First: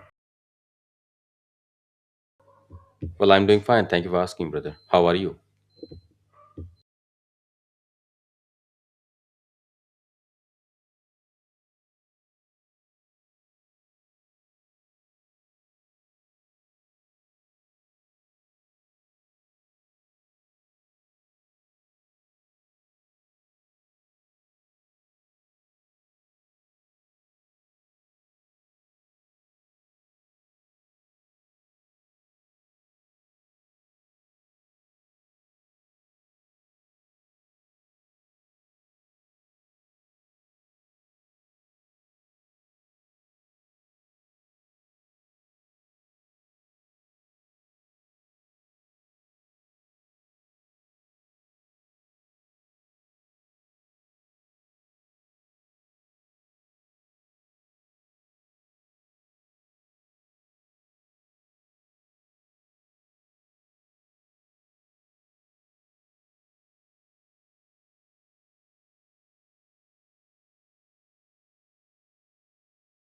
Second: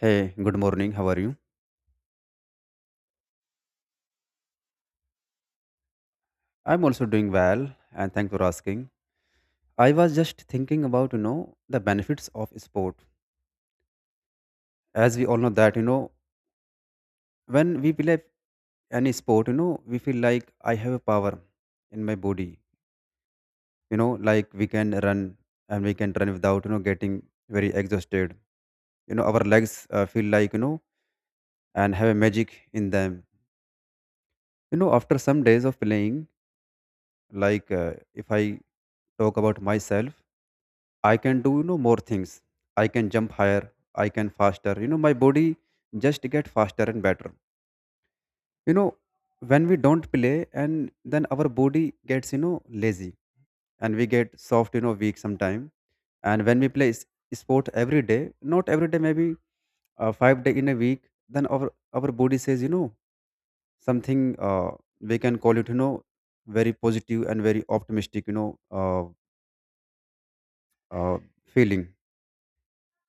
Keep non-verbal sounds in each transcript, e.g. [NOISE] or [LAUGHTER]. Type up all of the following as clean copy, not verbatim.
Hey, good morning. How are you? Well, I'm doing fine. Thank you for asking, brother. How are you? I'm also doing well, and thanks for asking. I was just thinking about the benefits of sport. As we all know that when we play any sport we feel like I have a power in my body. Like we can run and we can run without getting very exhausted. Our legs feel like and have a magic in them. After some days of playing, like if I talk about myself, I can do more things. I can jump higher. I can faster. My body just get faster and better. You know, when we don't play and then our body gets lazy and we get soft weak sometime. And when we play sport every day, not every day, maybe 5 day in a week, then our body says something we can call it very positive and very optimistic, uh, feeling,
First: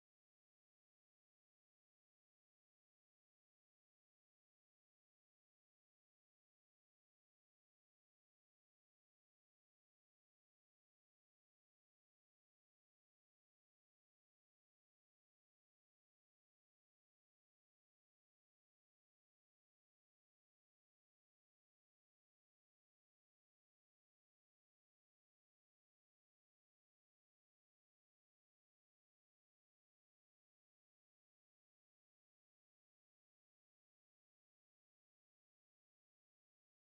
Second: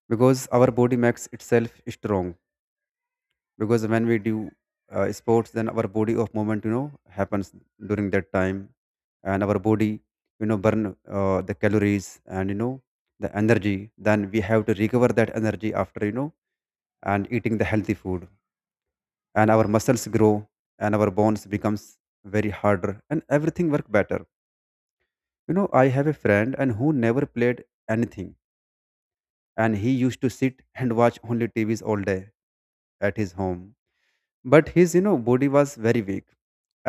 because our body makes itself strong because when we do sports, then our body of movement happens during that time. And our body burn the calories and the energy, then we have to recover that energy after, and eating the healthy food, and our muscles grow and our bones becomes very harder and everything work better. I have a friend and who never played anything, and he used to sit and watch only tvs all day at his home. But his body was very weak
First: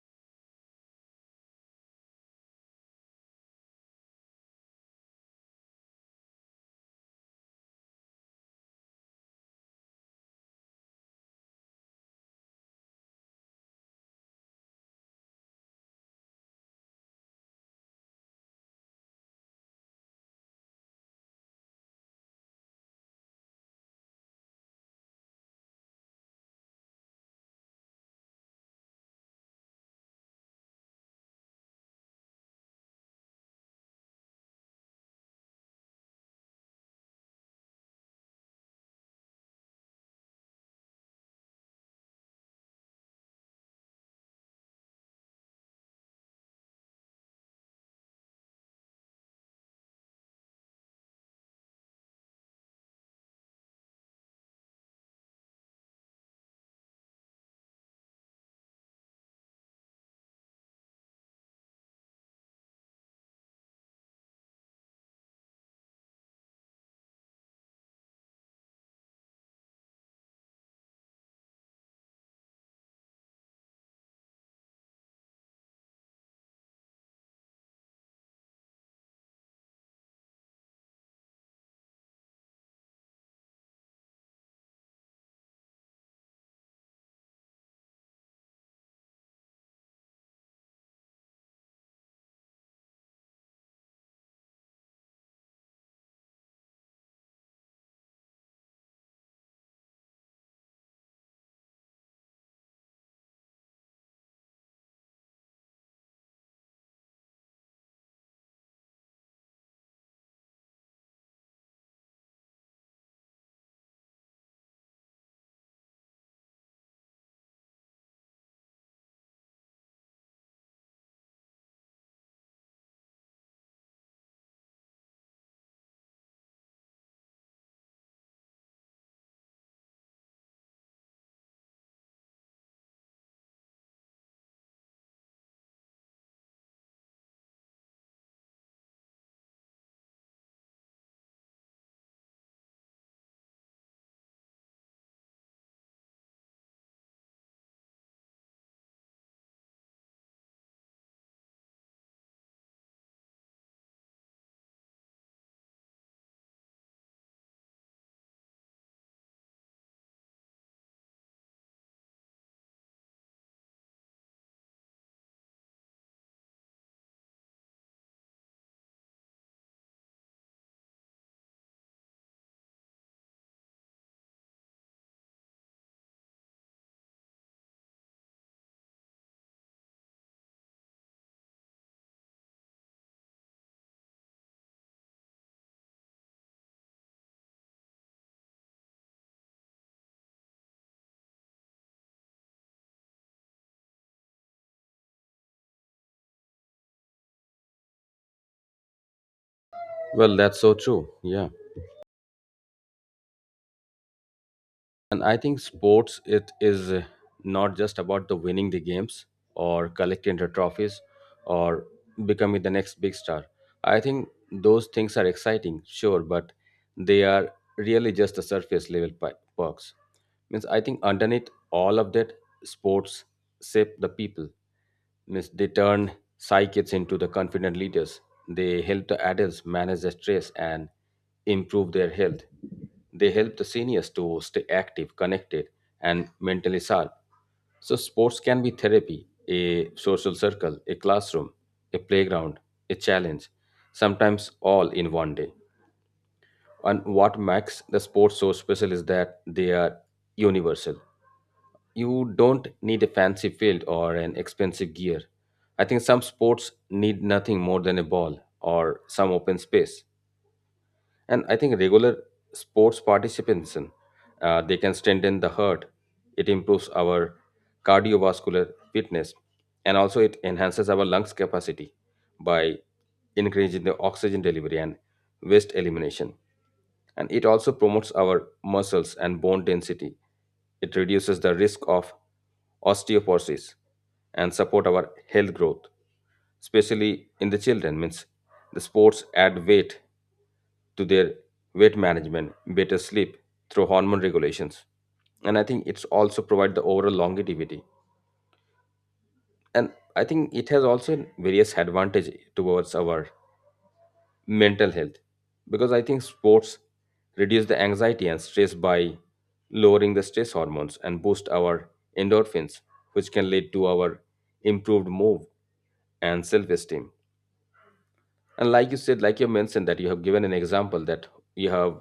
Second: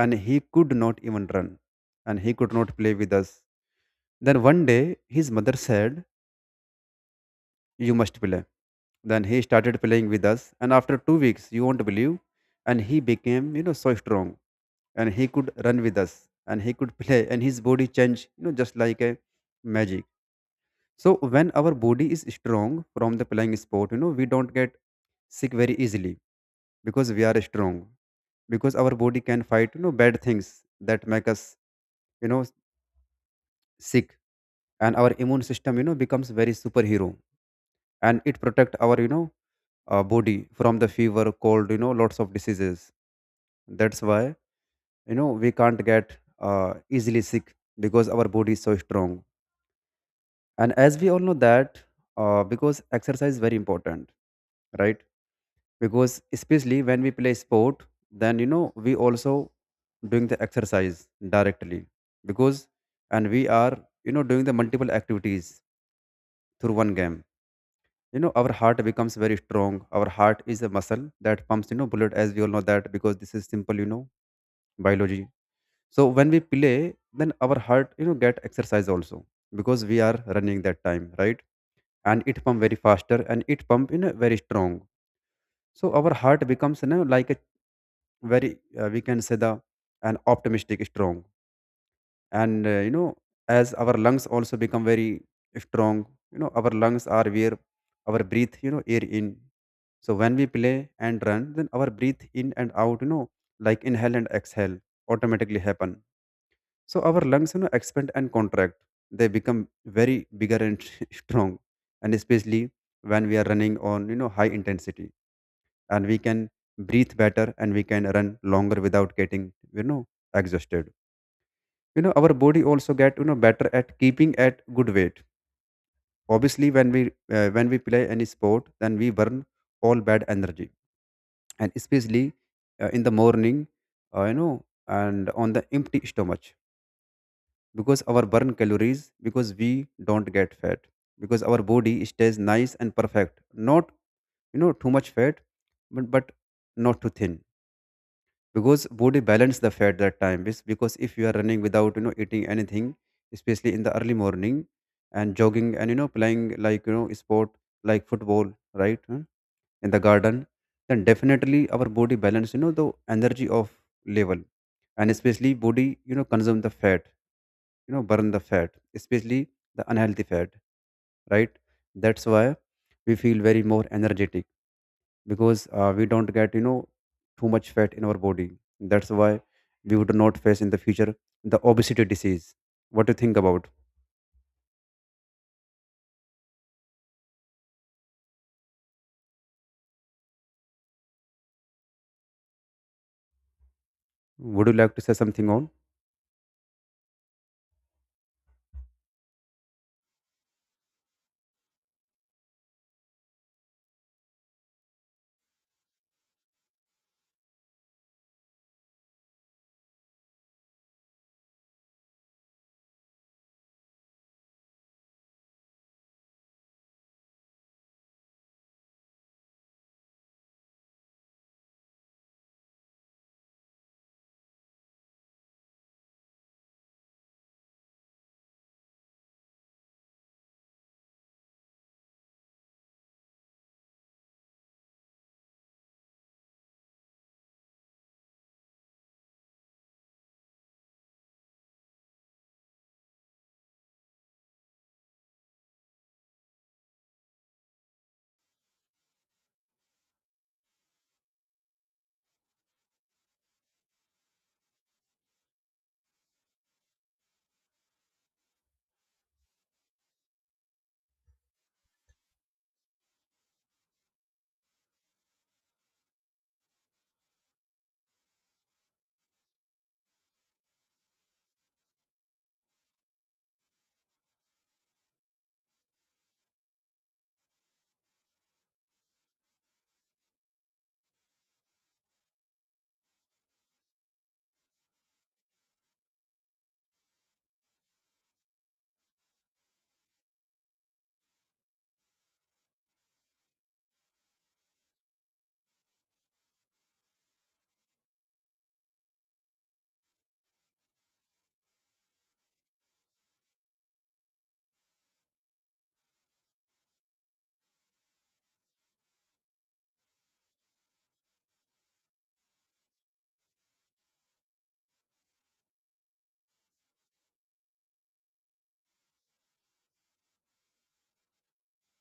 and he could not even run and he could not play with us. Then one day his mother said, you must play. Then he started playing with us, and after 2 weeks you won't believe, and he became so strong, and he could run with us, and he could [LAUGHS] play, and his body changed, just like a magic. So when our body is strong from the playing sport, we don't get sick very easily because we are strong, because our body can fight bad things that make us, you know sick. And our immune system becomes very superhero, and it protect our body from the fever, cold, lots of diseases. That's why we can't get easily sick because our body is so strong. And as we all know that, because exercise is very important, right? Because especially when we play sport, then we also doing the exercise directly, because and we are doing the multiple activities through one game. Our heart becomes very strong. Our heart is a muscle that pumps blood, as we all know that, because this is simple, biology. So when we play, then our heart get exercise also because we are running that time, right? And it pump very faster, and it pump very strong. So our heart becomes like a very, we can say, the an optimistic strong. And as our lungs also become very strong. Our lungs are where our breathe, air in. So when we play and run, then our breathe in and out, like inhale and exhale, automatically happen. So our lungs expand and contract, they become very bigger and [LAUGHS] strong. And especially when we are running on high intensity, and we can breathe better and we can run longer without getting, you know exhausted. Our body also get better at keeping at good weight. Obviously when we when we play any sport, then we burn all bad energy. And especially in the morning, uh, you know and on the empty stomach, because our burn calories, because we don't get fat, because our body stays nice and perfect, not too much fat, but not too thin, because body balance the fat that time, because if you are running without, eating anything, especially in the early morning, and jogging and playing like sport, like football, right? In the garden, then definitely our body balance the energy of level. And especially body consume the fat, burn the fat, especially the unhealthy fat, right? That's why we feel very more energetic because, we don't get too much fat in our body. That's why we would not face in the future the obesity disease. What do you think about? Would you like to say something on? Well, that's so true. Yeah. And I think sports it is not just about the winning the games or collecting the trophies or becoming the next big star. I think those things are exciting, sure, but they are really just the surface level perks. Means I think underneath all of that, sports shape the people. Means they turn psychics into the confident leaders. They help the adults manage their stress and improve their health. They help the seniors to stay active, connected, and mentally sharp. So, sports can be therapy, a social circle, a classroom, a playground, a challenge, sometimes all in one day. And what makes the sports so special is that they are universal. You don't need a fancy field or an expensive gear. I think some sports need nothing more than a ball or some open space. And I think regular sports participation, they can strengthen the heart. It improves our cardiovascular fitness, and also it enhances our lungs capacity by increasing the oxygen delivery and waste elimination. And it also promotes our muscles and bone density. It reduces the risk of osteoporosis and support our health growth especially in the children means the sports add weight to their weight management, better sleep through hormone regulations. And I think it's also provide the overall longevity. And I think it has also various advantage towards our mental health because I think sports reduce the anxiety and stress by lowering the stress hormones and boost our endorphins, which can lead to our improved mood and self-esteem. And like you said, like you mentioned that you have given an example that you have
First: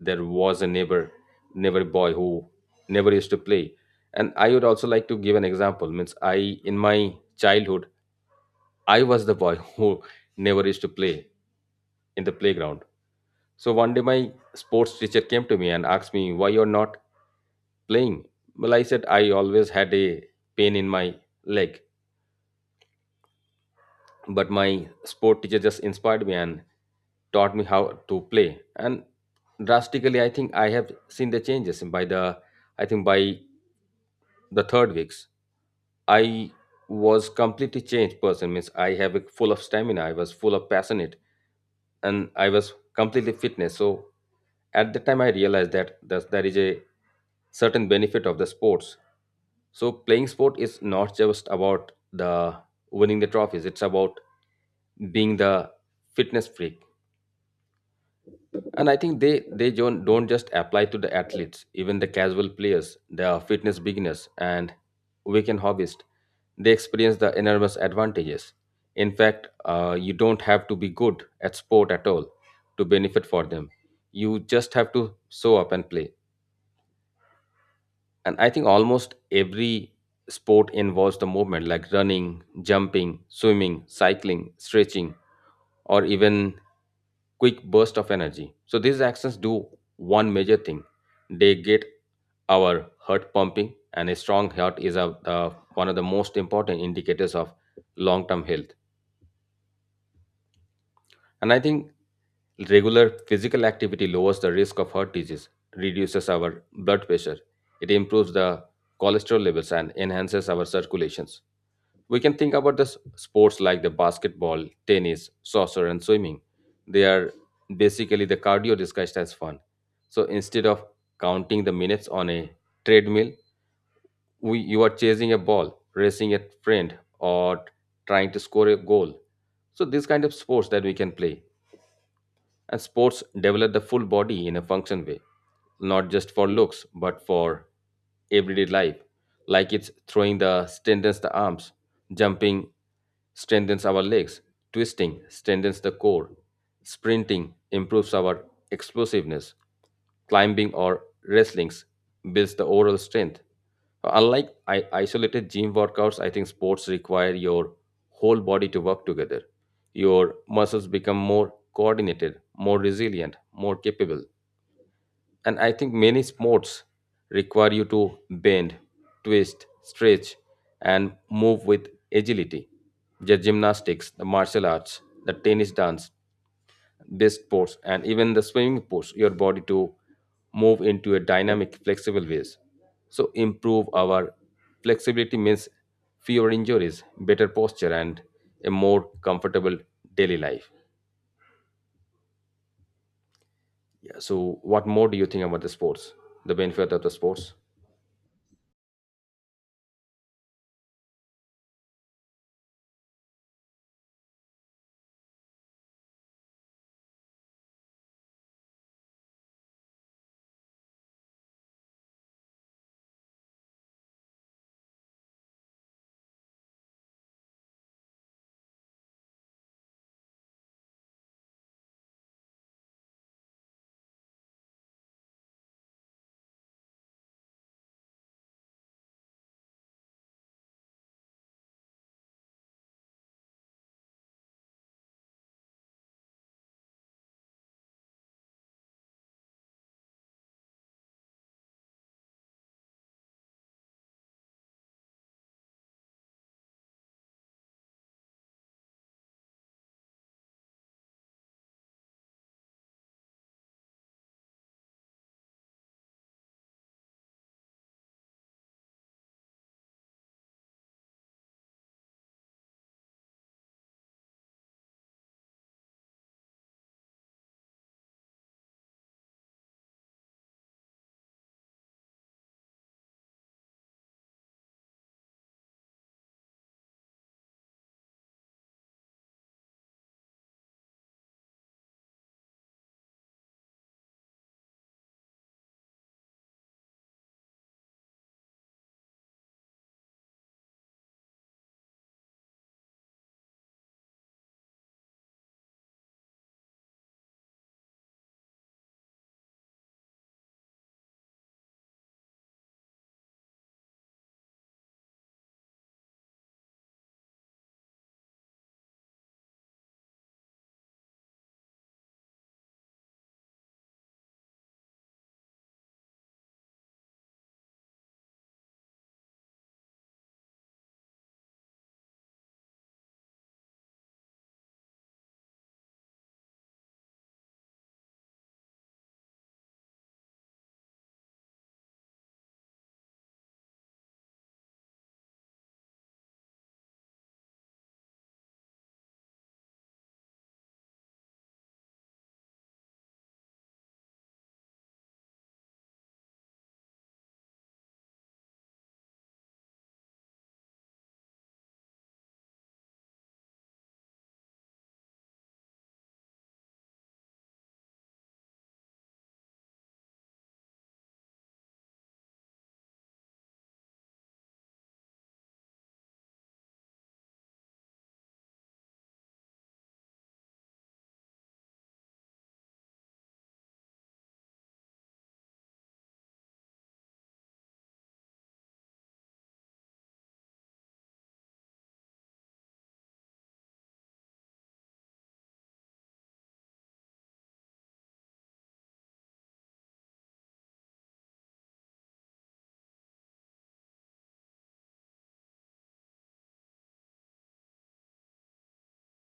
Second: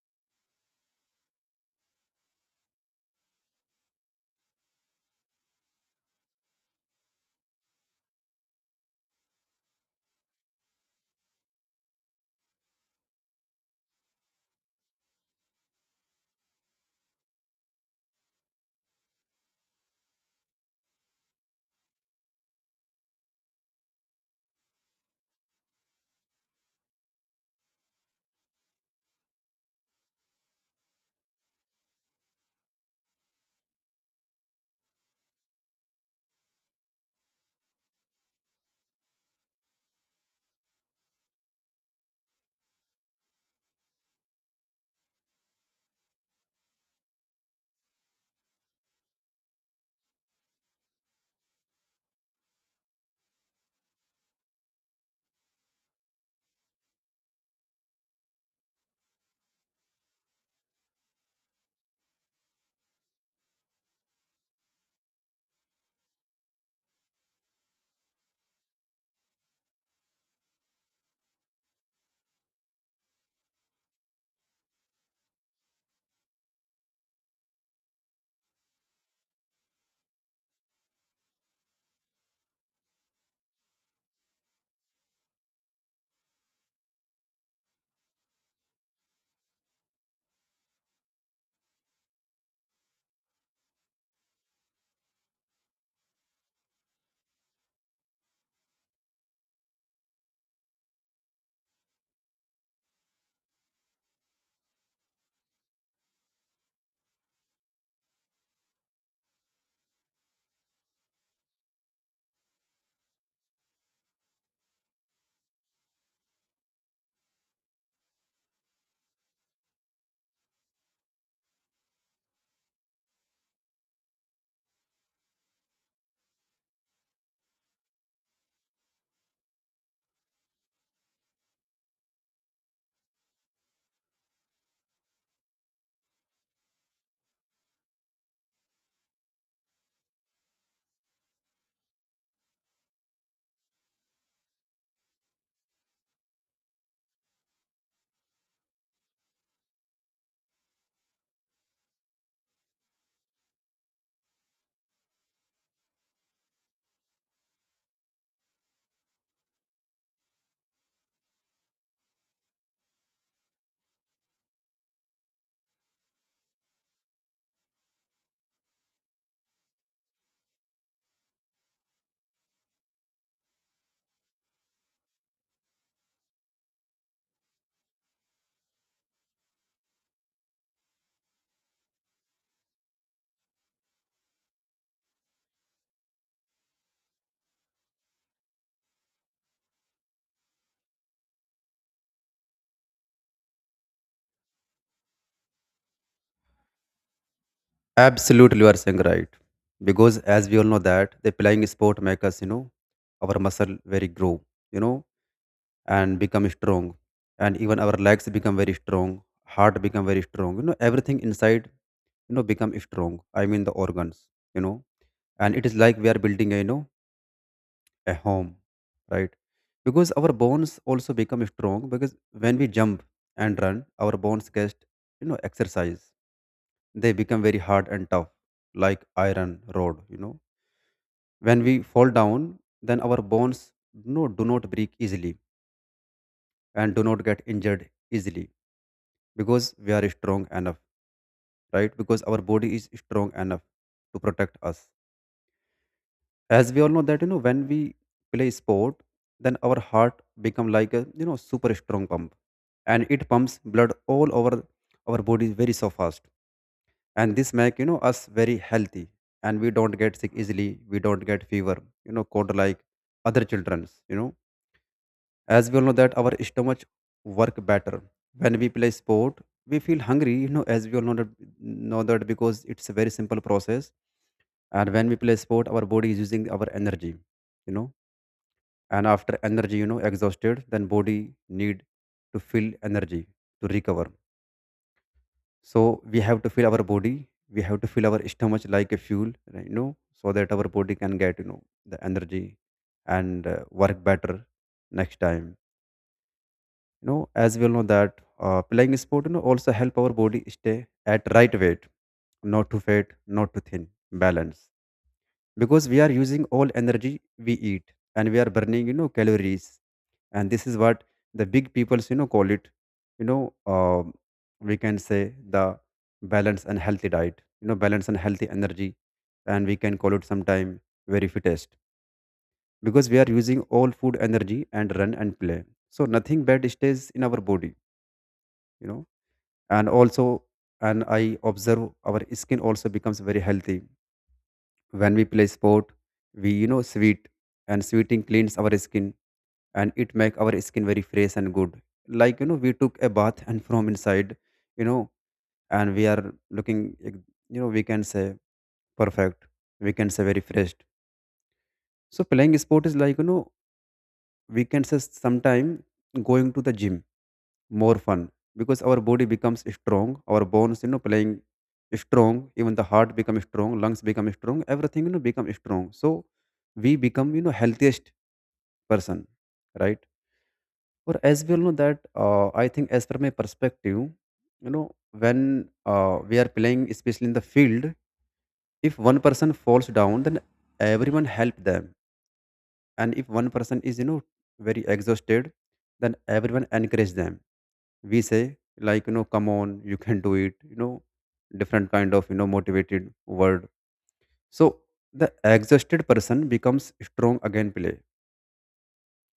there was a neighbor boy who never used to play. And I would also like to give an example. Means I in my childhood, I was the boy [LAUGHS] who never used to play in the playground. So one day my sports teacher came to me and asked me why you're not playing. Well, I said I always had a pain in my leg. But my sport teacher just inspired me and taught me how to play, and drastically I think I have seen the changes. And by the I think by the third weeks I was completely changed person, means I have a full of stamina, I was full of passionate, and I was completely fitness. So at the time I realized that there is a certain benefit of the sports. So playing sport is not just about the winning the trophies. It's about being the fitness freak. And I think they don't just apply to the athletes, even the casual players, the fitness beginners, and weekend hobbyists. They experience the enormous advantages. In fact, you don't have to be good at sport at all to benefit for them. You just have to show up and play. And I think almost every sport involves the movement like running, jumping, swimming, cycling, stretching, or even quick burst of energy. So these actions do one major thing: they get our heart pumping, and a strong heart is a, one of the most important indicators of long-term health. And I think regular physical activity lowers the risk of heart disease, reduces our blood pressure, it improves the cholesterol levels and enhances our circulations. We can think about the sports like the basketball, tennis, soccer, and swimming. They are basically the cardio disguised as fun. So instead of counting the minutes on a treadmill, we, you are chasing a ball, racing a friend, or trying to score a goal. So this kind of sports that we can play. And sports develop the full body in a function way, not just for looks, but for everyday life. Like it's throwing the strengthens the arms, jumping strengthens our legs, twisting strengthens the core, sprinting improves our explosiveness, climbing or wrestling builds the overall strength. So, unlike isolated gym workouts, I think sports require your whole body to work together. Your muscles become more coordinated, more resilient, more capable. And I think many sports require you to bend, twist, stretch, and move with agility. The gymnastics, the martial arts, the tennis dance, best pose and even the swimming pose your body to move into a dynamic flexible ways, so improve our flexibility means fewer injuries, better posture and a more comfortable daily life. Yeah, so what more do you think about the sports, the benefit of the sports? Absolutely, you are saying right. Because as we all know that the playing sport make us, our muscle very grow, you know and become strong, and even our legs become very strong, heart become very strong, everything inside become strong. I mean, the organs, you know and it is like we are building a, a home, right? Because our bones also become strong because when we jump and run, our bones get, exercise. They become very hard and tough, like iron rod. When we fall down, then our bones, do not break easily and do not get injured easily because we are strong enough, right? Because our body is strong enough to protect us. As we all know that, when we play sport, then our heart become like a, super strong pump. And it pumps blood all over our body very so fast, and this make, us very healthy. And we don't get sick easily, we don't get fever, cold, like other children's. As we all know that our stomach work better. When we play sport we feel hungry, as we all know that, because it's a very simple process. And when we play sport our body is using our energy, you know and after energy exhausted, then body need to feel energy to recover. So we have to fill our body, we have to fill our stomach like a fuel, right, so that our body can get the energy and work better next time. As we all know that, playing sport also help our body stay at right weight, not too fat, not too thin, balance. Because we are using all energy we eat and we are burning calories. And this is what the big peoples call it, you know um we can say, the balance and healthy diet, balance and healthy energy. And we can call it sometime very fittest, because we are using all food energy and run and play, so nothing bad stays in our body. You know and also, and I observe our skin also becomes very healthy. When we play sport we, sweat, and sweating cleans our skin, and it make our skin very fresh and good, like, we took a bath and from inside, you know and we are looking like, we can say, perfect, we can say very fresh. So playing sport is like, we can say sometime, going to the gym, more fun, because our body becomes strong, our bones, playing strong, even the heart becomes strong, lungs become strong, everything, become strong. So we become, healthiest person, right? Or as well know that I think as per my perspective, you know, when we are playing, especially in the field, if one person falls down, then everyone help them. And if one person is, you know, very exhausted, then everyone encourage them. We say like, you know, come on, you can do it, you know, different kind of, you know, motivated word. So the exhausted person becomes strong again play,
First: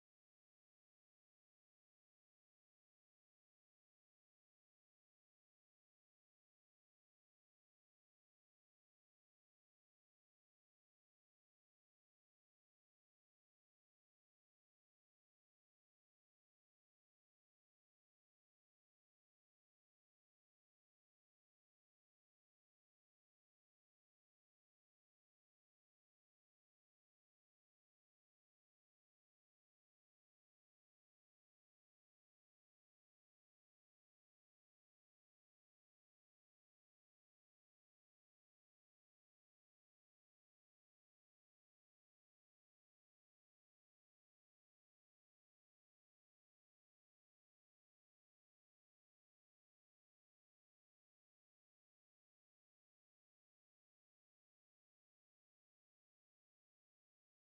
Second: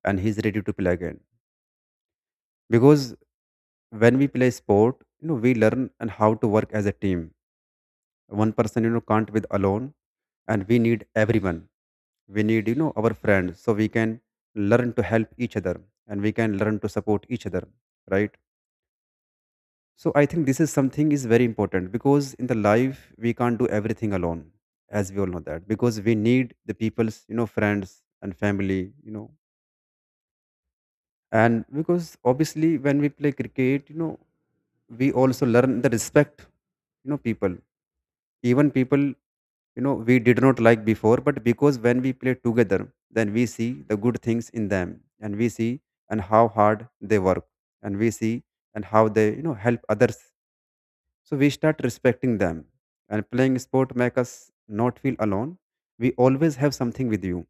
and he's ready to play again. Because when we play sport, you know, we learn and how to work as a team. One person, you know, can't with alone, and we need everyone. We need, you know, our friends, so we can learn to help each other, and we can learn to support each other, right? So I think this is something is very important, because in the life we can't do everything alone, as we all know that, because we need the people's, you know, friends and family, you know. And because obviously when we play cricket, you know, we also learn the respect, you know, people. Even people, you know, we did not like before, but because when we play together, then we see the good things in them, and we see and how hard they work, and we see and how they, you know, help others. So we start respecting them, and playing sport make us not feel alone. We always have something with you,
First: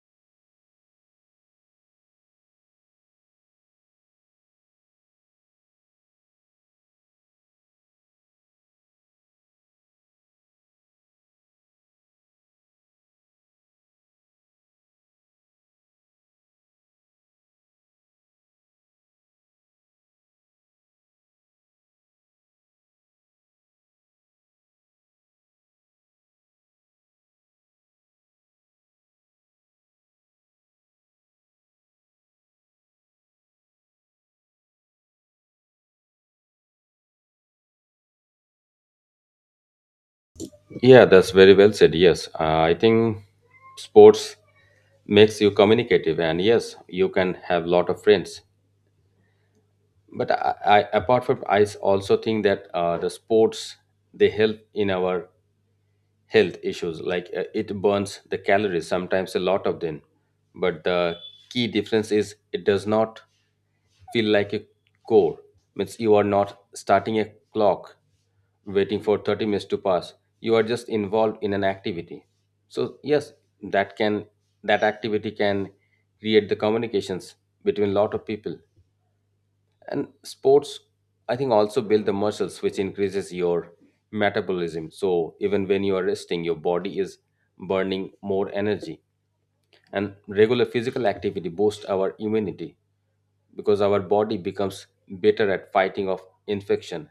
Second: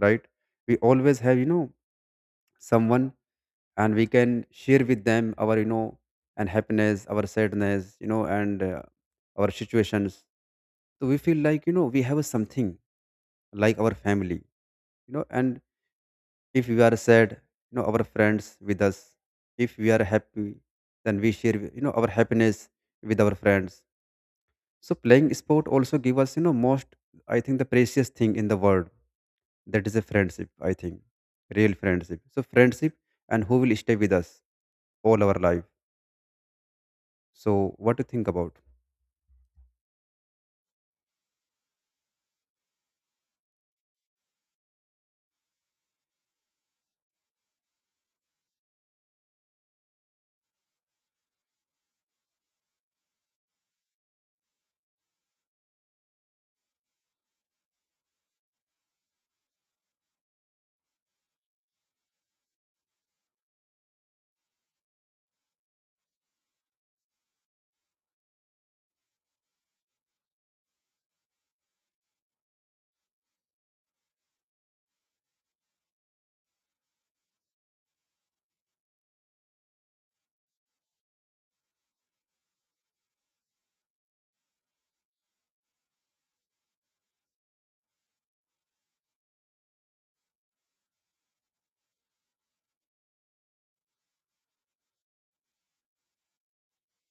right? We always have, you know, someone, and we can share with them our, you know, and happiness, our sadness, you know, and our situations. So we feel like, you know, we have something like our family, you know. And if we are sad, you know, our friends with us. If we are happy, then we share, you know, our happiness with our friends. So playing sport also give us, you know, most, I think, the precious thing in the world, that is a friendship, I think, real friendship. So friendship, and who will stay with us all our life. So, what do you think about? Yeah, that's very well said. Yes. I think sports makes you communicative and yes you can have lot of friends, but I apart from also think that the sports they help in our health issues like it burns the calories sometimes a lot of them, but the key difference is it does not feel like a core. Means you are not starting a clock waiting for 30 minutes to pass. You are just involved in an activity. So yes, that can that activity can create the communications between lot of people. And sports I think also build the muscles which increases your metabolism, so even when you are resting your body is burning more energy. And regular physical activity boosts our immunity because our body becomes better at fighting off infection,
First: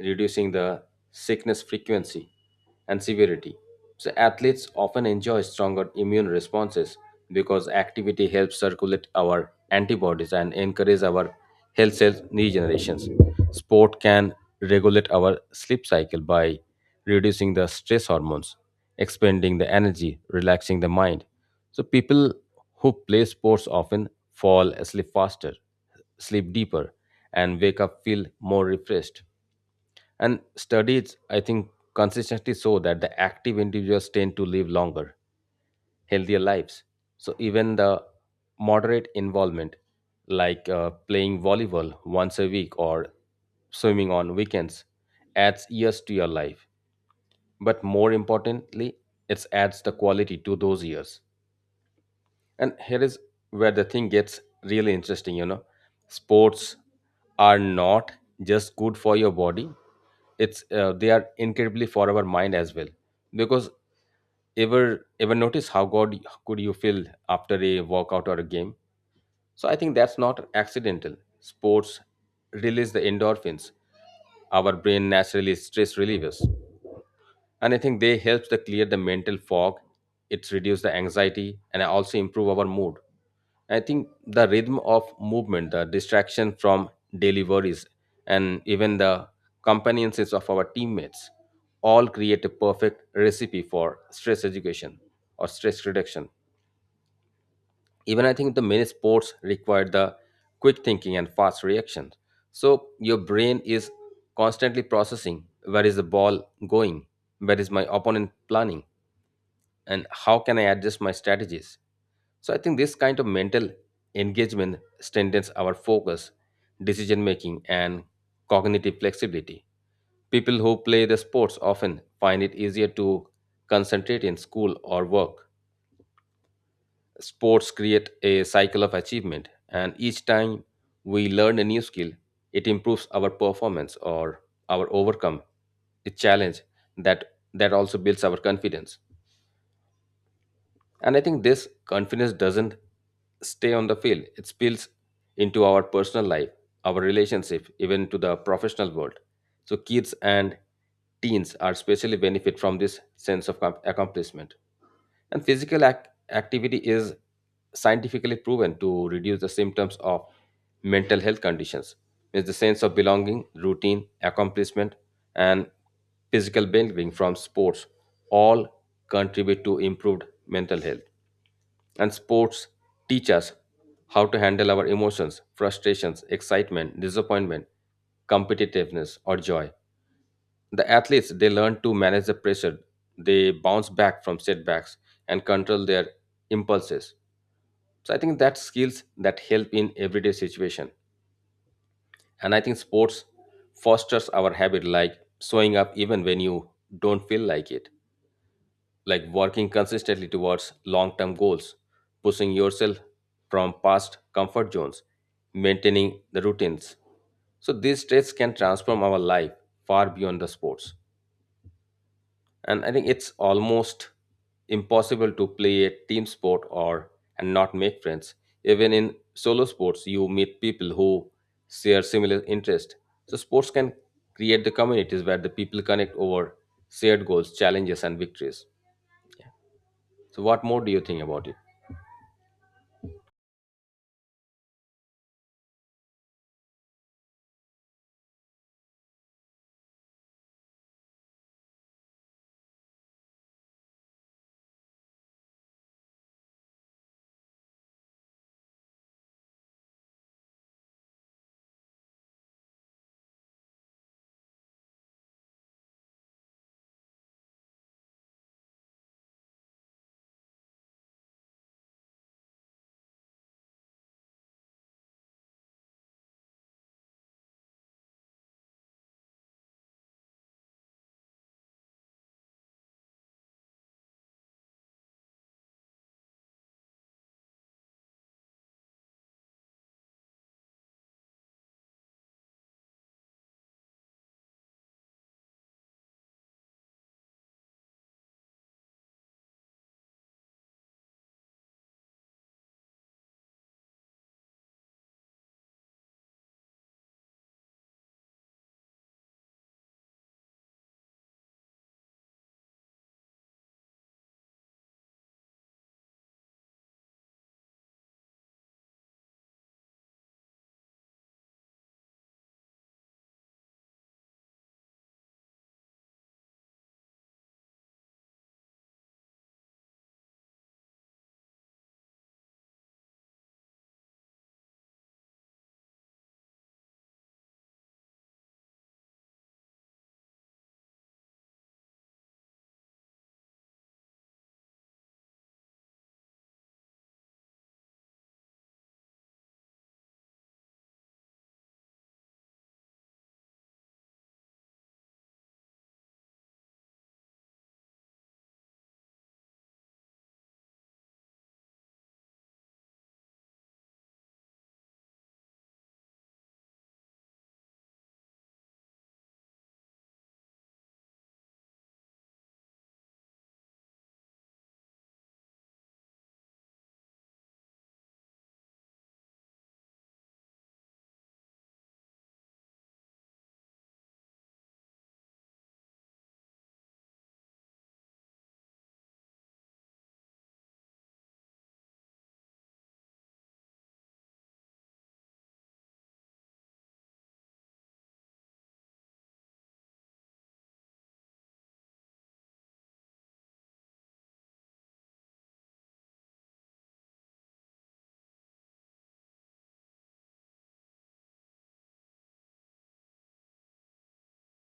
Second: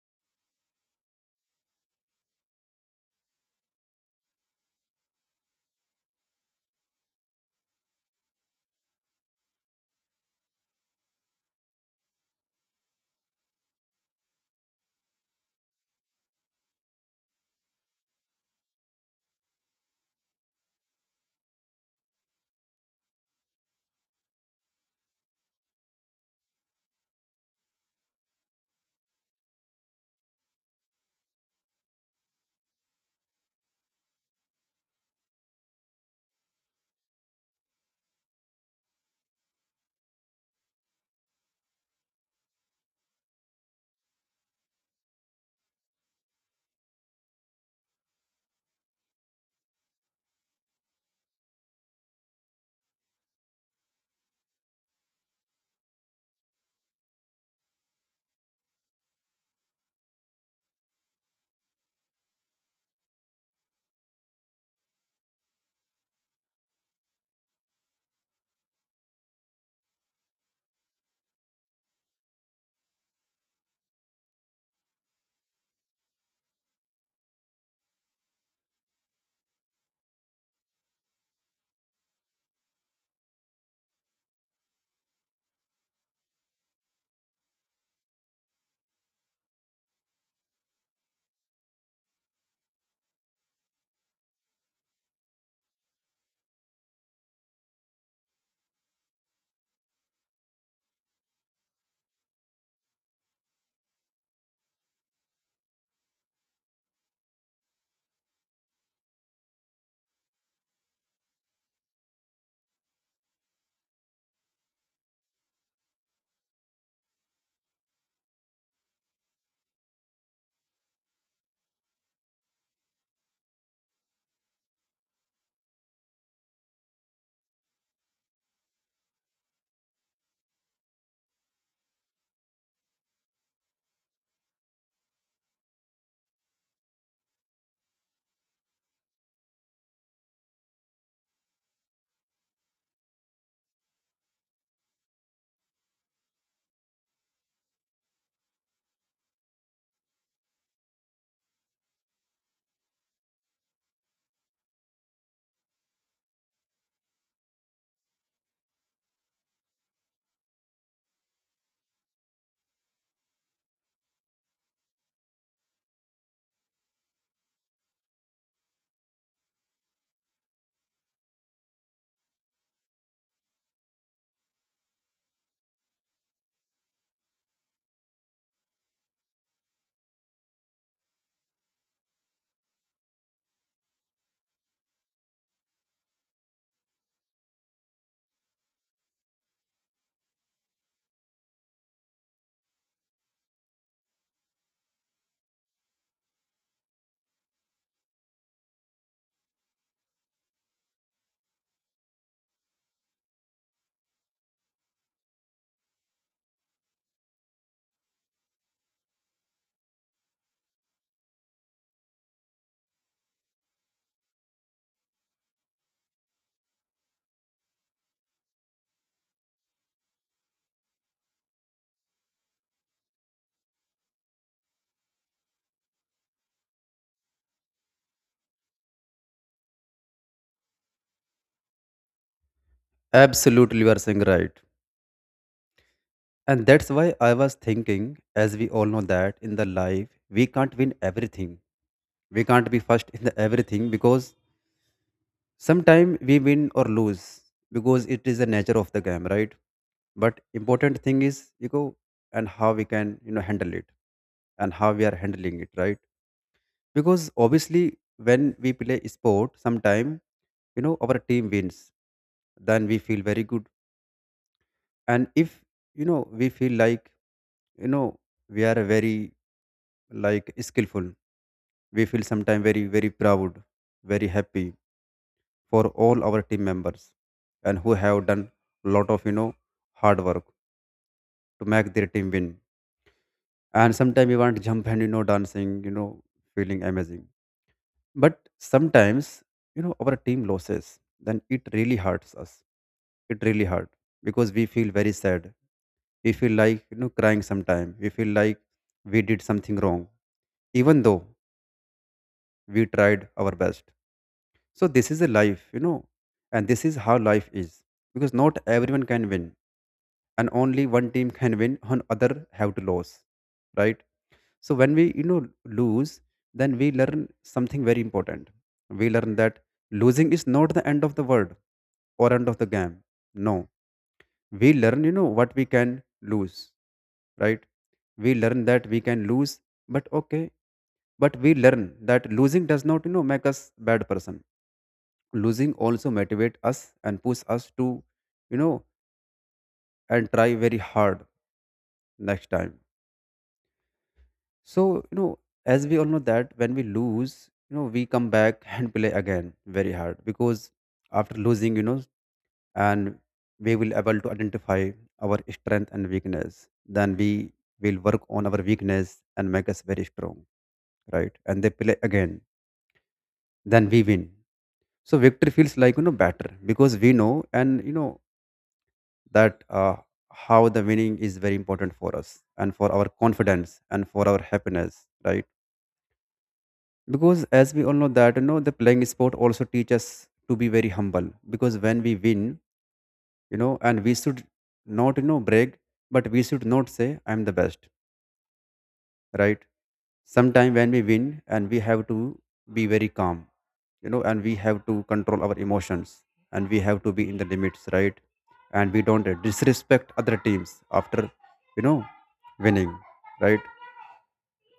reducing the sickness frequency and severity. So athletes often enjoy stronger immune responses because activity helps circulate our antibodies and encourage our health cell regenerations. Sport can regulate our sleep cycle by reducing the stress hormones, expanding the energy, relaxing the mind. So people who play sports often fall asleep faster, sleep deeper, and wake up feel more refreshed. And studies, I think, consistently show that the active individuals tend to live longer, healthier lives. So even the moderate involvement, like playing volleyball once a week or swimming on weekends, adds years to your life. But more importantly, it adds the quality to those years. And here is where the thing gets really interesting, you know. Sports are not just good for your body, it's they are incredibly for our mind as well. Because ever notice how good could you feel after a workout or a game? So I think that's not accidental. Sports release the endorphins, our brain naturally stress relievers, and I think they helps to clear the mental fog, it's reduce the anxiety and also improve our mood. I think the rhythm of movement, the distraction from daily worries and even the companionships of our teammates all create a perfect recipe for stress education or stress reduction. Even I think the many sports require the quick thinking and fast reaction. So your brain is constantly processing where is the ball going, where is my opponent planning, and how can I adjust my strategies. So I think this kind of mental engagement strengthens our focus, decision making and cognitive flexibility. People who play the sports often find it easier to concentrate in school or work. Sports create a cycle of achievement, and each time we learn a new skill, it improves our performance or our overcome a challenge, that that also builds our confidence. And I think this confidence doesn't stay on the field, it spills into our personal life, our relationship, even to the professional world. So, kids and teens are especially benefit from this sense of accomplishment. And physical activity is scientifically proven to reduce the symptoms of mental health conditions. It's the sense of belonging, routine, accomplishment, and physical well-being from sports all contribute to improved mental health. And sports teach us how to handle our emotions, frustrations, excitement, disappointment, competitiveness, or joy. The athletes they learn to manage the pressure, they bounce back from setbacks and control their impulses. So I think that's skills that help in everyday situation. And I think sports fosters our habit like showing up even when you don't feel like it. Like working consistently towards long term goals, pushing yourself from past comfort zones, maintaining the routines. So these traits can transform our life far beyond the sports. And I think it's almost impossible to play a team sport or and not make friends. Even in solo sports, you meet people who share similar interests. So sports can create the communities where the people connect over shared goals, challenges, and victories. Yeah. So, what more do you think about it? Absolutely, you are saying right. And that's why I was thinking, as we all know that in the life, we can't win everything. We can't be first in the everything, because sometimes we win or lose, because it is the nature of the game, right? But important thing is, you go and how we can, you know, handle it, and how we are handling it, right? Because obviously, when we play sport, sometime, you know, our team wins, then we feel very good. And if, you know, we feel like, you know, we are very like skillful, we feel sometimes very, very proud, very happy for all our team members, and who have done lot of, you know, hard work to make their team win. And sometimes we want to jump and, you know, dancing, you know, feeling amazing. But sometimes, you know, our team loses, then it really hurts us. It really hurt because we feel very sad. We feel like, you know, crying sometime. We feel like we did something wrong, even though we tried our best. So this is a life, you know, and this is how life is, because not everyone can win, and only one team can win and other have to lose, right? So when we, you know, lose, then we learn something very important. We learn that losing is not the end of the world or end of the game. No, we learn, you know, what we can lose, right? We learn that we can lose, but okay, but we learn that losing does not, you know, make us bad person. Losing also motivate us and push us to, you know, and try very hard next time. So, you know, as we all know that when we lose, you know, we come back [LAUGHS] and play again very hard, because after losing, you know, and we will able to identify our strength and weakness. Then we will work on our weakness and make us very strong, right? And they play again. Then we win. So victory feels like, you know, better, because we know and you know that how the winning is very important for us and for our confidence and for our happiness, right? Because as we all know that, you know, the playing sport also teach us to be very humble. Because when we win, you know, and we should not, you know, brag, but we should not say I'm the best, right? Sometime when we win, and we have to be very calm, you know, and we have to control our emotions, and we have to be in the limits, right? And we don't disrespect other teams after, you know, winning, right?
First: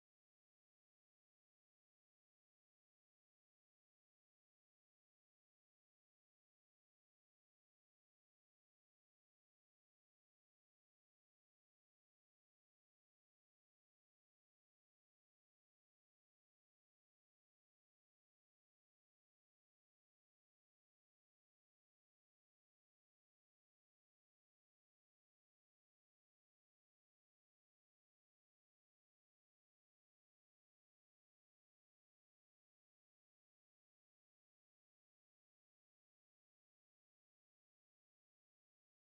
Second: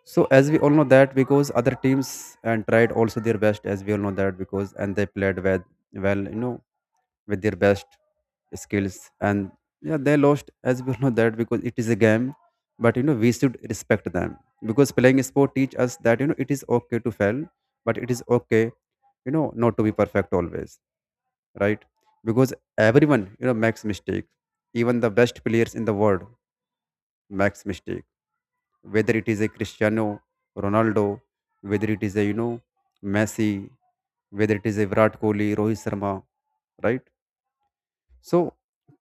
So as we all know that, because other teams and tried also their best, as we all know that, because and they played with, well, you know, with their best skills, and yeah, they lost, as we all know that, because it is a game. But you know, we should respect them, because playing sport teach us that, you know, it is okay to fail, but it is okay, you know, not to be perfect always, right? Because everyone, you know, makes mistake. Even the best players in the world makes mistake, whether it is a Cristiano Ronaldo, whether it is a, you know, Messi, whether it is a Virat Kohli, Rohit Sharma, right? So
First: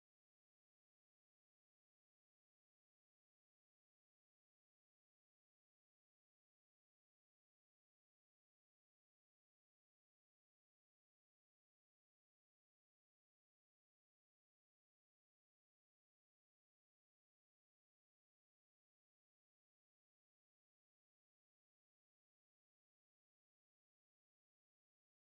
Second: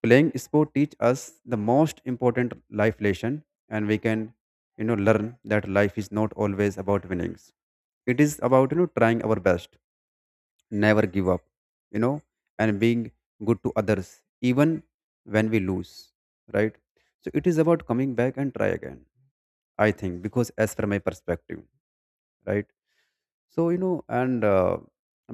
playing sport teach us the most important life lesson, and we can, you know, learn that life is not always about winnings. It is about, you know, trying our best, never give up, you know, and being good to others even when we lose, right? So it is about coming back and try again. I think because as per my perspective, right? So, you know, and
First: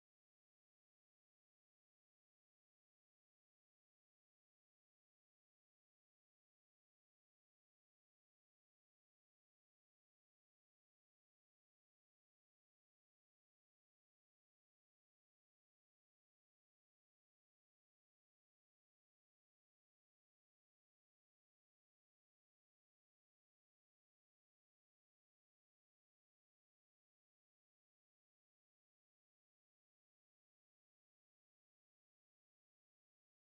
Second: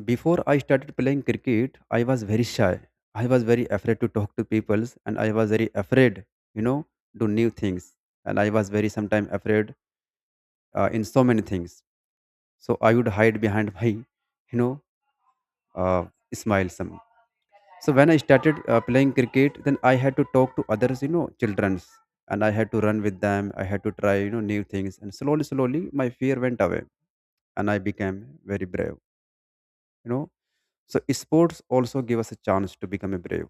before I started playing cricket, I was very shy. I was very afraid to talk to people, and I was very afraid, you know, do new things. And I was very sometimes afraid in so many things. So I would hide behind [LAUGHS] my, you know, uh, smile some. So when I started playing cricket, then I had to talk to others, you know, childrens, and I had to run with them. I had to try, you know, new things. And slowly, slowly, my fear went away, and I became very brave, you know. So sports also give us a chance to become a brave.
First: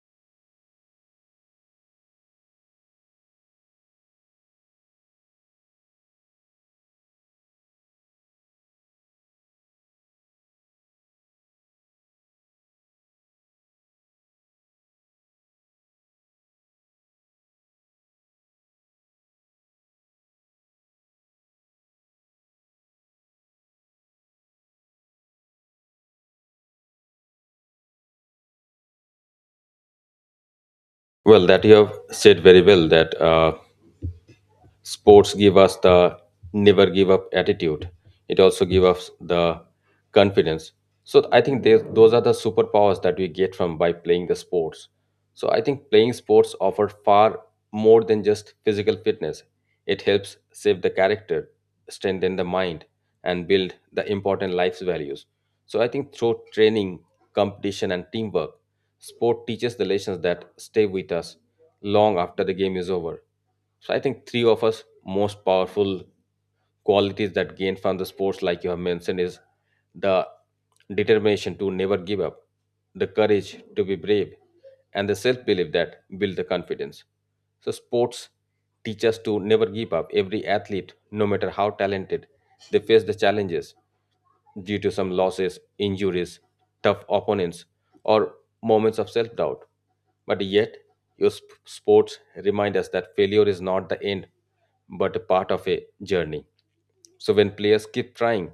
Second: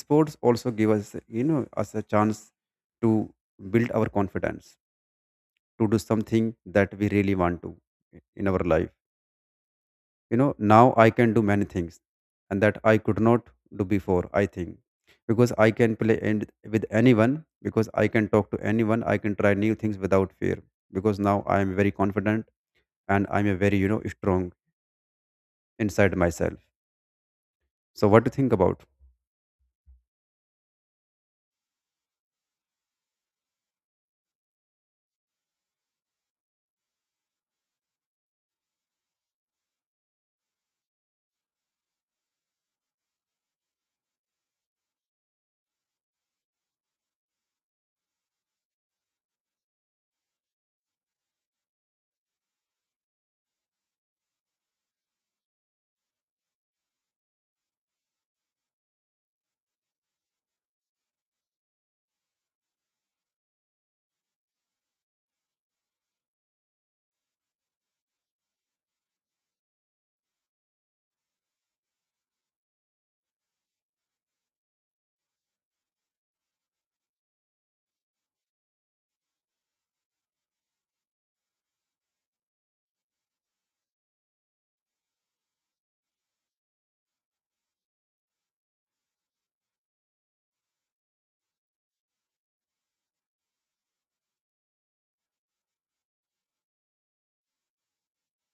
Sports also give us, you know, us a chance to build our confidence, to do something that we really want to in our life. You know, now I can do many things, and that I could not do before, I think, because I can play and with anyone, because I can talk to anyone, I can try new things without fear, because now I am very confident, and I'm a very, you know, strong inside myself. So what do you think about? Well, that you have said very well that. Sports give us the never give up attitude, it also give us the confidence. So I think those are the superpowers that we get from by playing the sports. So I think playing sports offer far more than just physical fitness. It helps save the character, strengthen the mind and build the important life's values. So I think through training, competition and teamwork, sport teaches the lessons that stay with us long after the game is over. So I think three of us most powerful qualities that gain from the sports, like you have mentioned, is the determination to never give up, the courage to be brave, and the self-belief that build the confidence. So sports teach us to never give up. Every athlete, no matter how talented, they face the challenges due to some losses, injuries, tough opponents, or moments of self doubt. But yet, your sports remind us that failure is not the end, but a part of a journey. So when players keep trying,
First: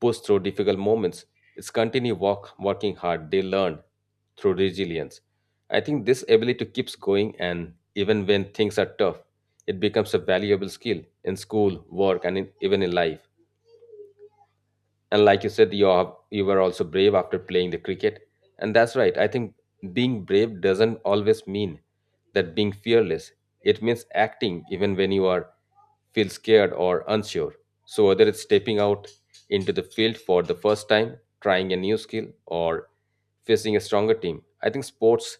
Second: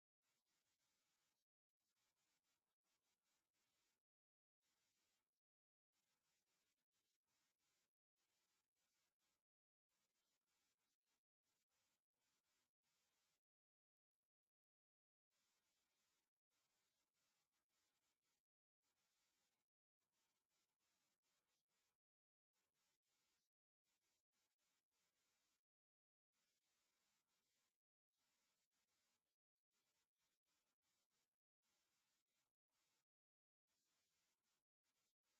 push through difficult moments, it's continue work, working hard. They learn through resilience. I think this ability keeps going, and even when things are tough, it becomes a valuable skill in school, work, and in, even in life. And like you said, you were also brave after playing the cricket. And that's right. I think being brave doesn't always mean that being fearless. It means acting even when you are feel scared or unsure. So whether it's stepping out into the field for the first time, trying a new skill or facing a stronger team, I think sports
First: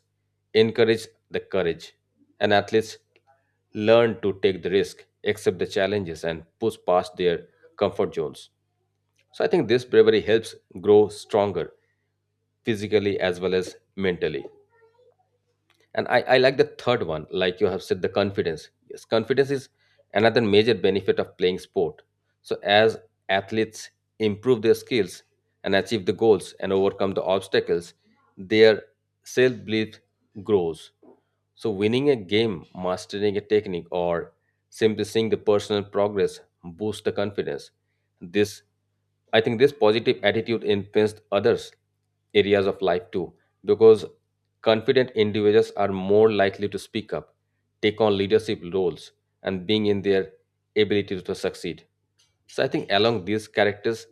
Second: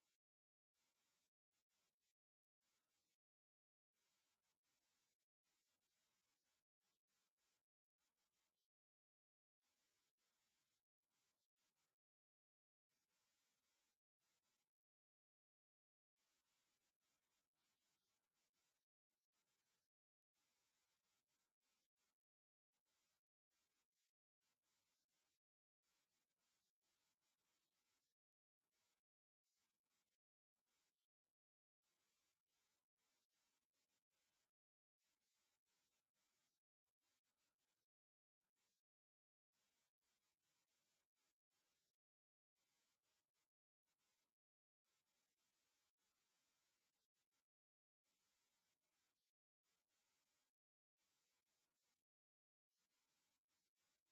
encourage the courage. And athletes learn to take the risk, accept the challenges and push past their comfort zones. So I think this bravery helps grow stronger physically as well as mentally. And I like the third one like you have said the confidence. Yes, confidence is another major benefit of playing sport. So as athletes improve their skills and achieve the goals and overcome the obstacles, their self-belief grows. So winning a game, mastering a technique or simply seeing the personal progress boosts the confidence. This I think this positive attitude influenced others areas of life too, because confident individuals are more likely to speak up, take on leadership roles, and being in their ability to succeed. So I think along these characters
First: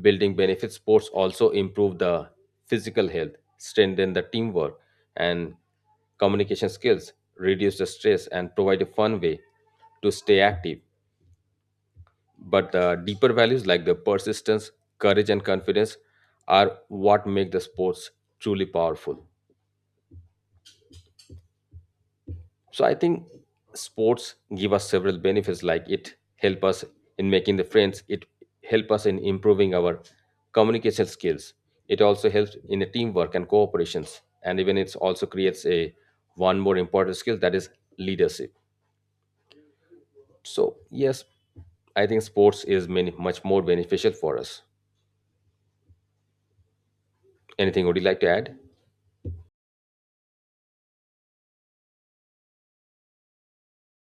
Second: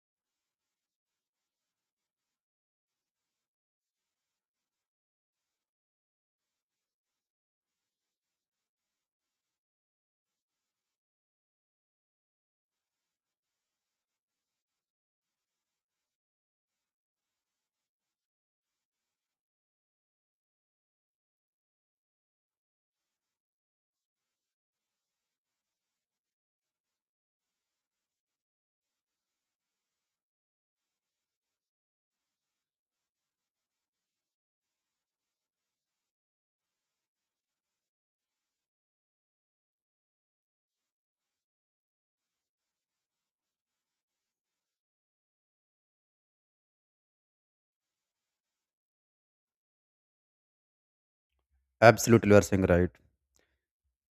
building benefits, sports also improve the physical health, strengthen the teamwork and communication skills, reduce the stress, and provide a fun way to stay active. But the deeper values like the persistence, courage, and confidence are what make the sports truly powerful. So I think sports give us several benefits like it help us in making the friends, it help us in improving our communication skills. It also helps in the teamwork and cooperations. And even it also creates a one more important skill that is leadership. So yes, I think sports is many much more beneficial for us. Anything would you like to add? Absolutely, you are saying right.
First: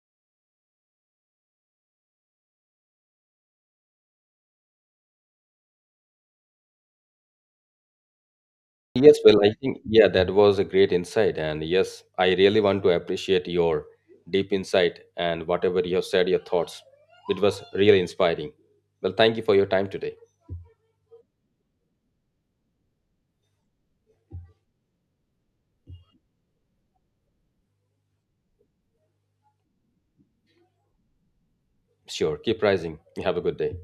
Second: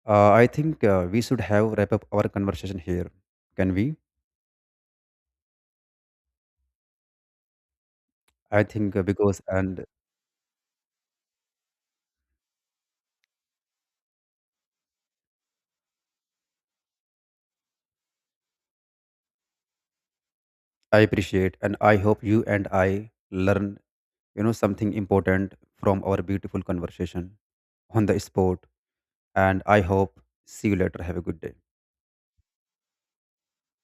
I think we should have wrap up our conversation here. Can we? I think Yes, well, because I think, and yeah, that was a great insight. And yes, I really want to appreciate your deep insight and whatever you have said, your thoughts. It was really inspiring. Well, thank you for your time today. I appreciate, and I hope you and I learn, you know, something important from our beautiful conversation on the spot. And I hope see you later. Have a good day. Sure. Keep rising. You have a good day.